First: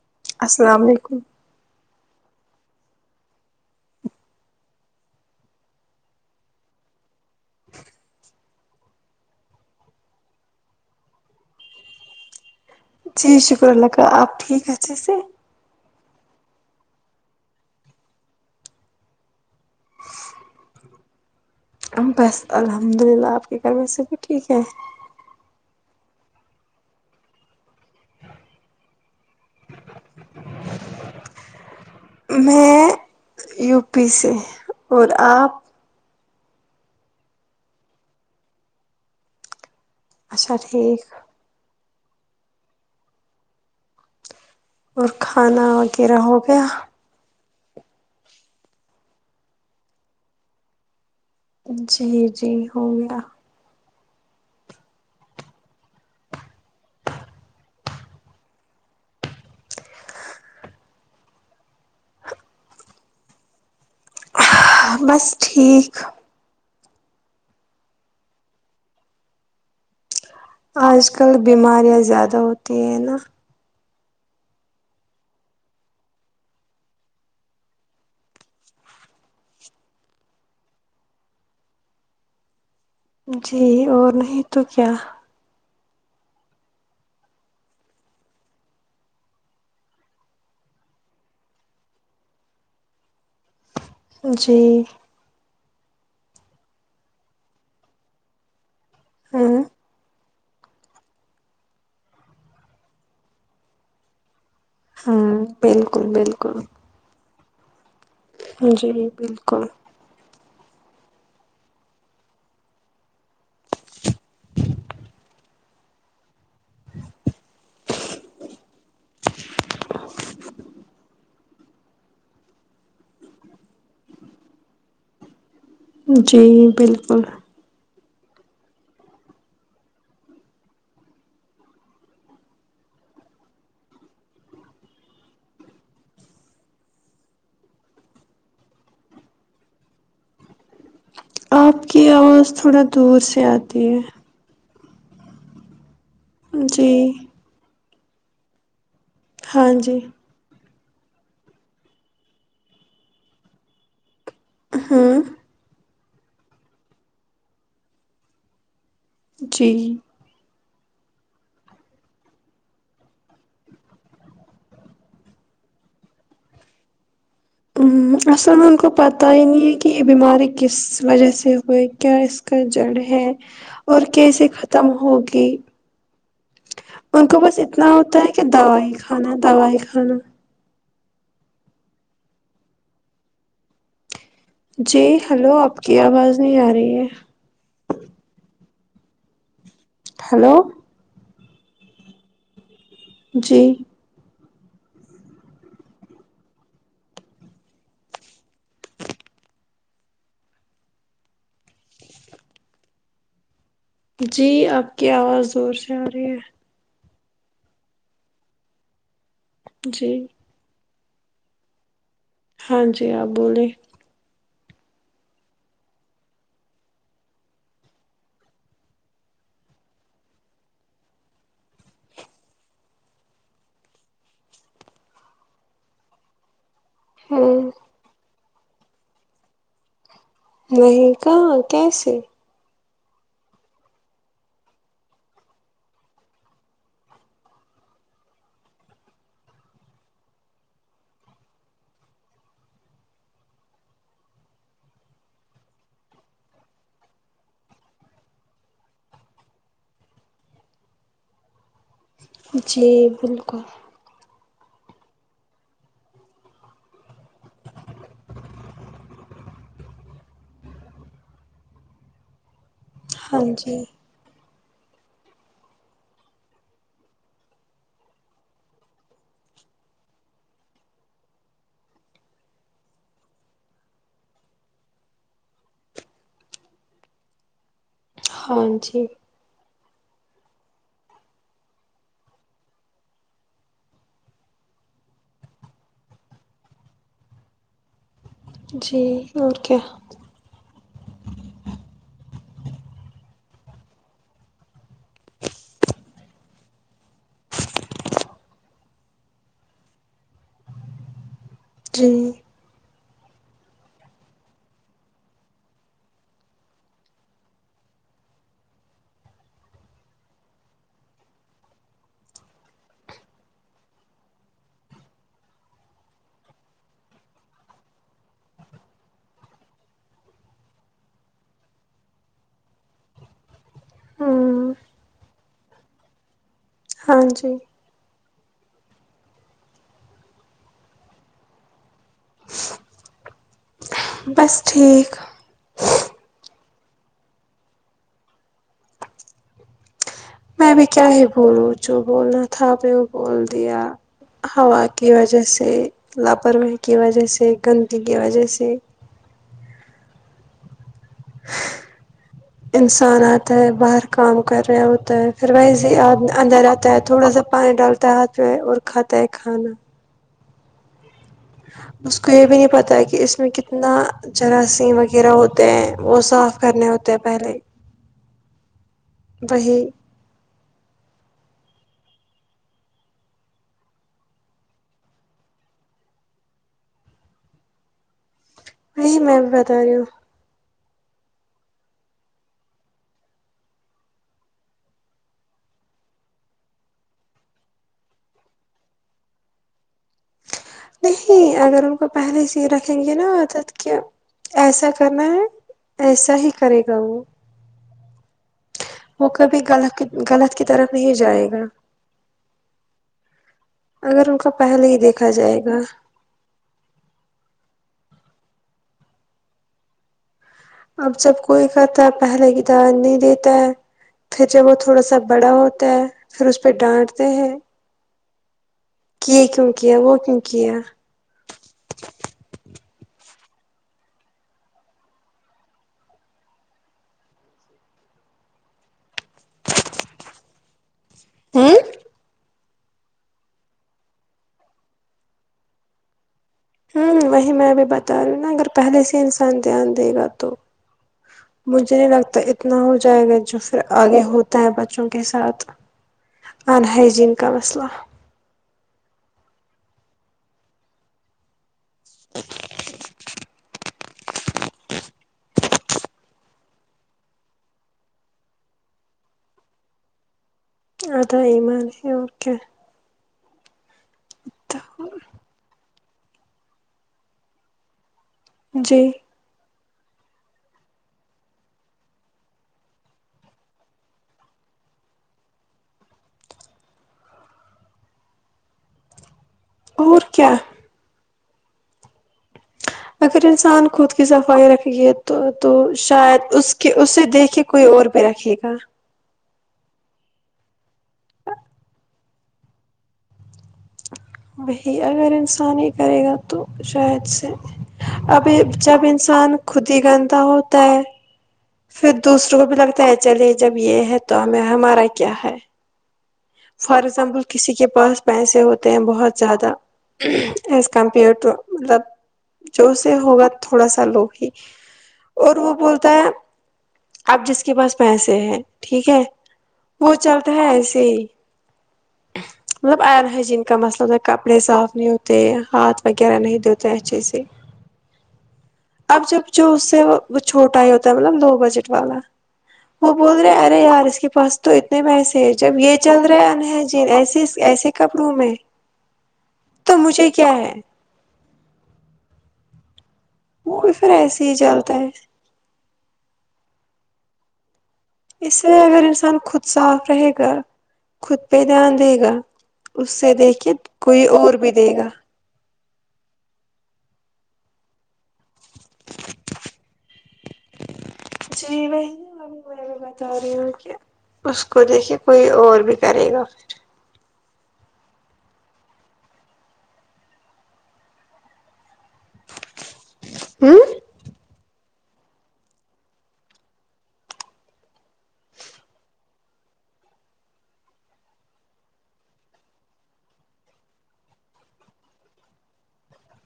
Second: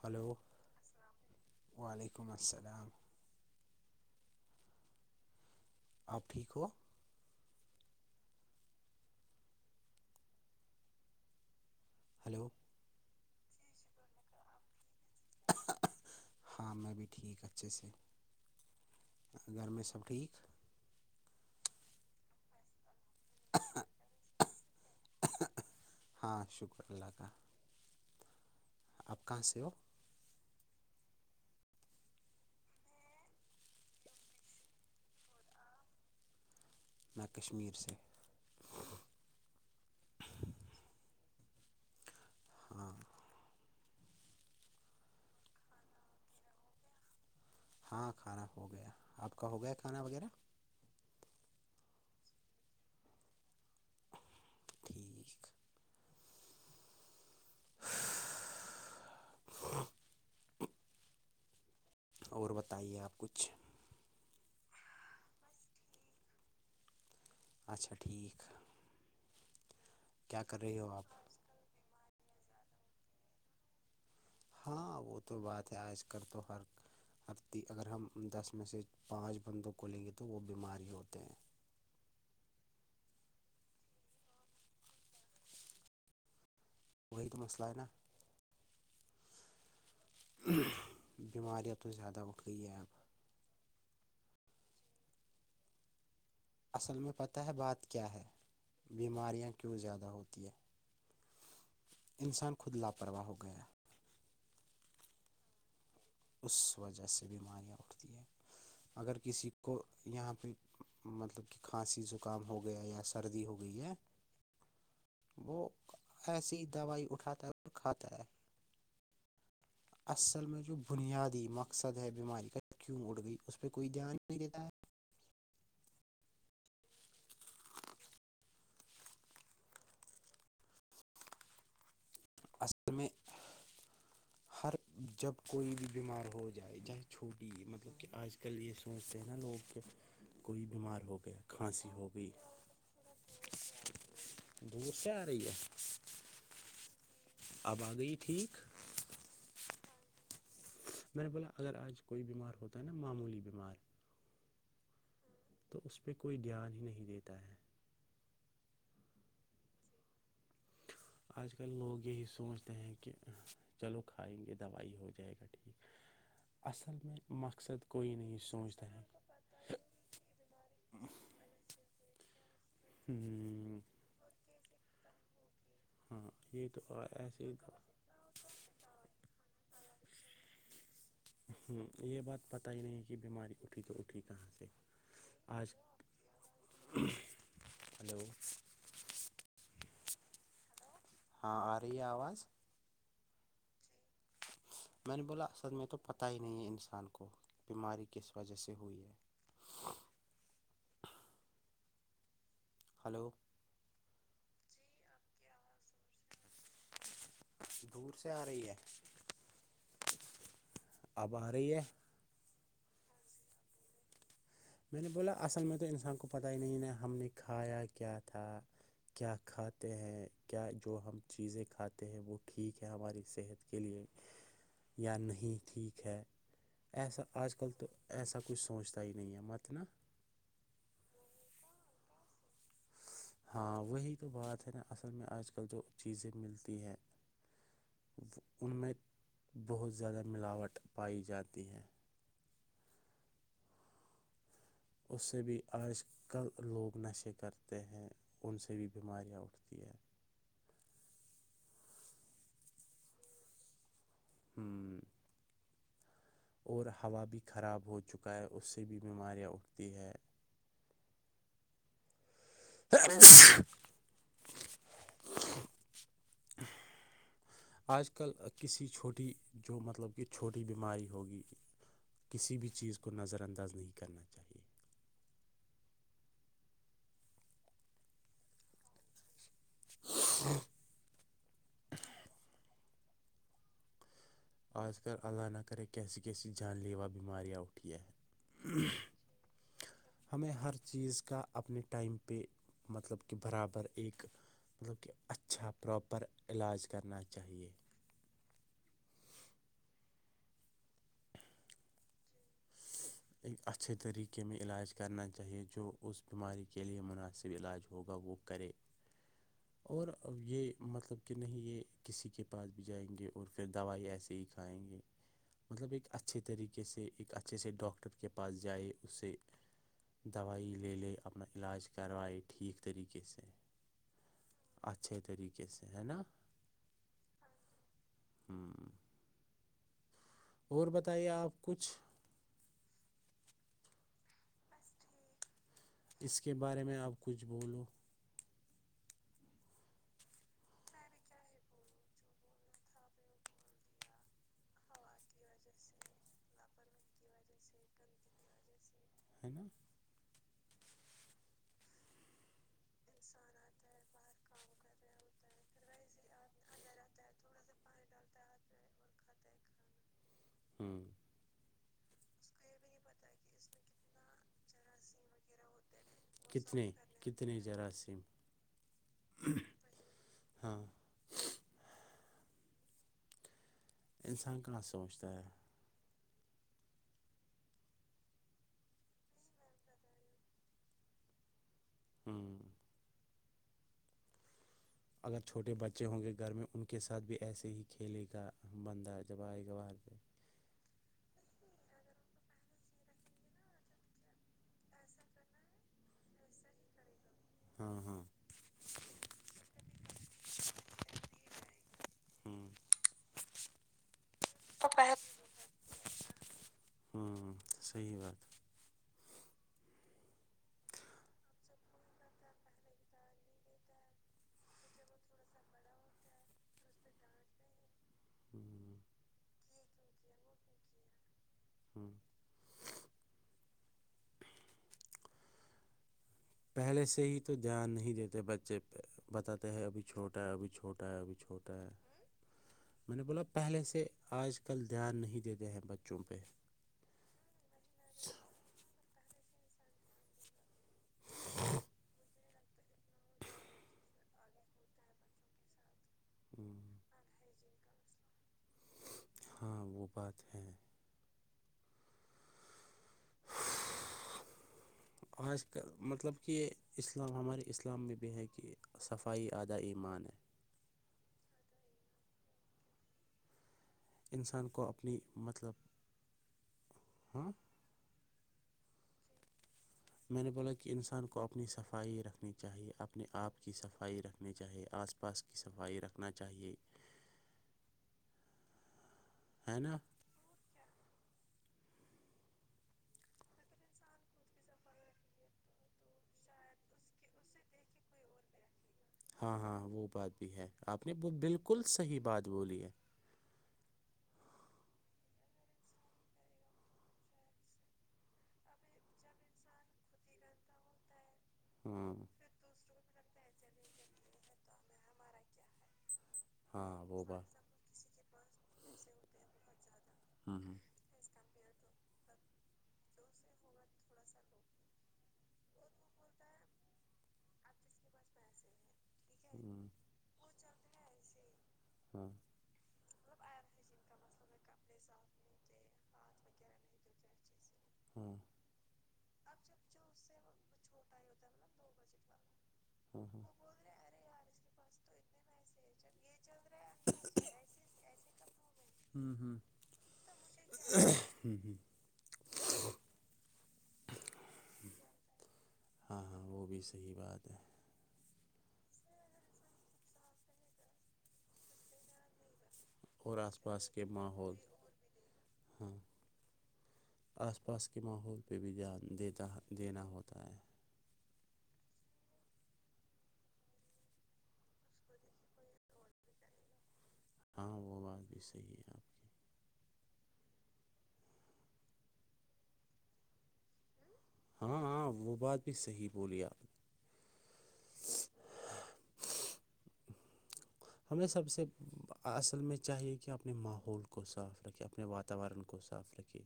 hello السلام علیکم وعلیکم السلام افری کو [inaudible] ہلو جی شکر اللہ کا آپ ٹھیک ہے اچھے سے ہاں میں بھی ٹھیک اچھے سے گھر میں سب ٹھیک بس الحمد للہ آپ کے گھر میں سے بھی ٹھیک ہے ہاں شکر اللہ کا آپ کہاں سے ہو [inaudible] میں یو پی سے اور آپ نہ کشمیر سے اچھا ٹھیک ہاں اور کھانا وغیرہ ہو گیا ہاں کھانا ہو گیا آپ کا ہو گیا کھانا وغیرہ جی جی ہو گیا ٹھیک اور بتائیے آپ کچھ بس ٹھیک اچھا ٹھیک کیا کر رہی ہو آپ آج کل بیماریاں زیادہ ہوتی ہیں نا ہاں وہ تو بات ہے آج کل تو ہر ہتی اگر ہم دس میں سے پانچ بندوں کو لیں گے تو وہ بیمار ہی ہوتے ہیں جی اور نہیں تو کیا وہی تو مسئلہ ہے نا بیمارییاں تو زیادہ وقئی ہےپ جی اصل میں پتہ ہے بات کیا ہے بیماریاں ہاں کیوں زیادہ ہوتی ہے انسان خود لاپرواہ ہو گیا ہاں بالکل بالکل اس وجہ سے بیماریاں اٹھتی ہیں جی اگر کسی بالکل کو یہاں پہ مطلب کہ کھانسی زکام ہو گیا یا سردی ہو گئی ہے وہ ایسی دوائی اٹھاتا ہے اور کھاتا ہے اصل میں جو بنیادی مقصد ہے بیماری کا کیوں اڑ گئی اس پہ کوئی دھیان نہیں دیتا ہے جی بالکل اصل میں ہر جب کوئی بھی بیمار ہو جائے جاہے چھوٹی ہے مطلب کہ آج کل یہ س سے نا لوگ کہ کوئی بیمار ہو گیا آپ کھانسی کی ہو گئی آواز تھوڑا دور سے آتی ہے دور سے آ رہی ہے جی اب آ گئی ٹھیک ہاں جی میں نے بولا اگر آج کوئی بیمار ہوتا ہے نا معمولی بیمار ہاں تو اس پہ کوئی دھیان ہی نہیں دیتا ہے جی آج کل لوگ یہی سوچتے ہیں کہ چلو کھائیں گے دوائی ہو جائے گا ٹھیک اصل میں مقصد کوئی نہیں اصل میں ان کو سوچتا ہے پتہ ہی نہیں ہے کہ یہ بیماری کس وجہ سے ہوئے کیا اس کا جڑ ہے اور کیسے ختم ہوگی ہاں یہ تو ان کو ایسے بس اتنا ہو ت ہے کیا دواائی کانا دواائی کانا ہوں یہ بات پت ہی نہیں کہ بیماری اٹھی تو اٹھی کہاں سے جی ہیلو آج آپ کی آواز نہیں آ رہی ہے ہلو [unintelligible] ہلو ہاں آ رہی ہے آواز جی میں نے بولا اصد میں تو پتاہ ہی نہیں ہے انسان کو بیماری کس وجہ سے ہوئی ہے [unintelligible] ہلو جی آپ کی آواز زور سے آ رہی ہے دور سے آ رہی ہے [unintelligible] جی اب آ رہی ہے ہاں جی آپ بولییںے میں نے بولا اصل میں تو انسان کو پتاہ ہی نہیں ن ہم نے کھایا کیا تھا کیا کھاتے ہیں کیا جو ہم چیزیں کھاتے ہیں وہ ٹھیک ہے ہماری صحت کے لیے یا نہیں ٹھیک ہے ایسا آج کل ہوں تو ایسا کچھ سوچتا ہی نہیں ہے مت نا نہیں کہاں کیسے ہاں وہی تو بات ہے نا اصل میں آج کل جو چیزیں ملتی ہیں ان میں بہت زیادہ ملاوٹ پائی جاتی ہے اس سے بھی آج کل لوگ نشے کرتے ہیں ان سے بھی بیماریاں اٹھتی ہیں جی بالکل ہاں اور ہوا بھی خراب ہو چکا ہے اس سے بھی بیماریاں اٹھتی ہے پیرس ہاں جی آج کل کسی چھوٹی جو مطلب کہ چھوٹی بیماری ہوگی کسی بھی چیز کو نظر انداز نہیں کرنا چاہیے ہاں جی ہ [unintelligible] آج کل اللہ نہ کرے کیسی کیسی جان لیوا بیماریاں اٹھیا ہیں جی اور کیا ہمیں ہر چیز کا اپنے ٹائم پہ مطلب کہ برابر ایک مطلب کہ اچھا پراپر علاج کرنا چاہیے استری ایک اچھے طریقے میں علاج کرنا چاہیے جو اس بیماری کے لیے مناسب علاج ہوگا وہ کرے اور یہ مطلب کہ نہیں یہ کسی کے پاس بھی جائیں گے اور پھر دوائی ایسے ہی کہائیں گے مطلب ایک اچھے طریقے سے ایک اچھے سے ڈاکٹر کے پاس جائے اس سے دوائی لے لے اپنا علاج کروائے ٹھیک طریقے سے ہوں اچھے طریقے سے ہے نا ہاں جی ہوں اور بتائیے آپ کچھ بس ٹھیک اس کے بارے میں آپ کچھ بولو [unintelligible] میں بھی کیا ہی بولوں جو بولنا تھا آ نے وہ بول دیا ہوا کی وجہ سے لاپرواہی کی وجہ سے گندگی کی وجہ سے ہے ن [unintelligible] انسانتا ہے باہر کام کر رہے ہوتا ہے پھر وہی سے اندر آتا ہے تھوڑا سا پانی ڈالتا ہے ہاتھ پ اور خطہ کانا ہوں اس کو یہ بھی نہیں پتہ ہے کہ اس میں کتنا جراثیم وغیرہ ہوتے ہیں وہ صاف کتنے کرنے ہوتے ہیں لگے پہلے کتنے جراثیم وہی ہاں انسان کہاں سوچتا ہے نہیںی میں بھی بتا رہی ہوں ہوں اگر چھوٹے بچے ہوں گے گھر میں ان کے ساتھ بھی ایسے ہی کھیلے کا بندہ جب آئے گوار تھے نہیں اگر ان کو پہلے سے ہی رکھیں گے نا عادت کے ایسا کرنا ہے ایسا ہی کرے گا وہ ہاں ہاں وہ کبھی غلط غلط کی طرف نہیں جائے گا ہوں اگر ان کا پہلے ہی دیکھا جائے گا ہوں صحیح بات ہے اب جب کوئی کرتا ہے پہلے کتاب نہیں دیتا ہے پھر جب وہ تھوڑا سا بڑا ہوتا ہے پھر اس پہ ڈانٹتے ہیں ہوں کی کیوں کیا وہ کیوں کیا ہے ہوں پہلے سے ہی تو دھیان نہیں دیتے بچے پہ بتاتے ہیں ابھی چھوٹا ہے ابھی چھوٹا چھوتا ہے اب چھ ہوں ہوتا ہے میں نے بولا پہلے سے آج کل دھیان نہیں دیتے ہیں بچوں پہ ہوں وہی میں بھی بتا رہی نا اگر پہلے سے انسان دھیان دے گا تو مجھے نہیں لگتا اتنا ہو جائے گا جو پھر آگے ہوتا ہے بچوں کے ساتھ آنائی جین کا وسلام ہاں وہ بات ہے آج کل مطلب کہ اسلام ہمارے اسلام میں بھی ہے کہ صفائی آدھا ایمان ہے ادا یہ مار اورک انسان کو اپنی مطلب ہاں جی میں نے بولا کہ انسان کو اپنی صفائی رکھنی چاہیے اپنے آپ کی صفائی رکھنی چاہیے آس پاس کی صفائی رکھنا چاہیے ہے نا اور کیا کیا اگر انسان خود کی صفائی رکھے گے تو تو شاید اس کے اسے دیکھے کوئی اور پہ رکھیے گا ہاں ہاں وہ بات بھی ہے آپ نے وہ بالکل صحیح بات بولی ہے وہی اگر انسان یہ کرے گا تو شاید سے ابھی جب انسان خود ہی گندا ہوتا ہے پھر ہاں دوسروں کو بھی لگتا ہے چلے جب یہ ہے تو ہمیں ہمارا کیا ہے فار ہاں وہ ایگزامپل بات کسی کے پاس پیسے ہوتے ہیں بہت زیادہ ہاں ہاں کمپیئر ٹو مطلب جو سے ہوگا تھوڑا سا لو ہی اور وہ بولتا ہے اب جس کے پاس پیسے ہیں ٹھیک ہے ہوں وہ چلتا ہے ایسی ہی ہاں مطلب آئرن ہائجین کا مسللہ کپڑے صاف نہیں ہوتے ہاتھ وغیرہ نہیں دیتے اچھے سے [inaudible] ہاں وہ اب جب جو اس سے وہ چھوٹا ہی ہوتا ہے مطلب دو بجٹ والا وہ بول رہے ارے یار اس کے پاس تو اتنے پیسے ہیں جب یہ چل رہ انہ ج ایسے ایسے کپڑوں میں ہوں ہوں تو مجھے کیا ہے ہوں ہوں وہ بھی پھر ایسے ہی چلتا ہے ہاں ہاں وہ بھی صحیح بات ہے اس سے اگر انسان خود صاف رہے گا خود پہ دھیان دے گا اس سے اور دیکھے پاس کے کوئی اور ماحول بھی دے گا ہاں آس پاس کے ماحول پہ بھی دھیان دیتا دینا ہوتا ہے جی ب بتا رہی ہوں کہ اس کو دیکھیے کوئی اور بھی کرے گا ہاں وہ بات بھی صحیح ہے آپ کی ہوں ہاں ہاں وہ بات بھی صحیح بولی آپ نے [inaudible] ہمیں سب سے اصل میں چاہیے کہ اپنے ماحول کو صاف رکھے اپنے واتاورن کو صاف رکھے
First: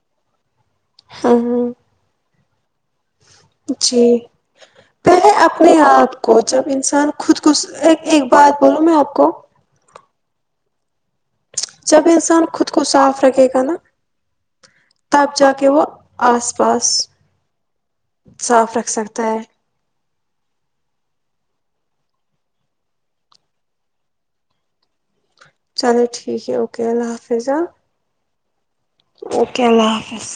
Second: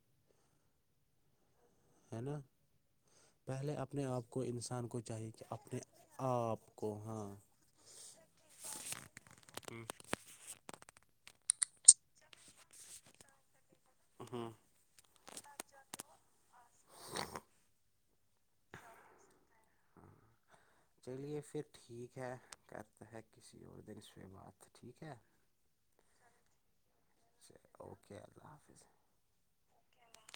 ہاں ہاں ہے نا پہلے اپنے جی آپ کو انسان کو پہلے چاہیے کہ اپنے آپ کو ہاں ک ایک ایک بات بولو میں آپ کو ہف جب انسان خود کو صاف رکھے گا نا ہوں تب جا کے وہ آس پاس صاف رکھ سکتا ہے ہاں چلیے پھر ٹھیک ہے کرتا ہے کسی اور دن سے بات ٹھیک ہے چلو ٹھیک ہے اوکے اللہ حافظ ہ اوکے اللہ حافظ اوکے اللہ حافظ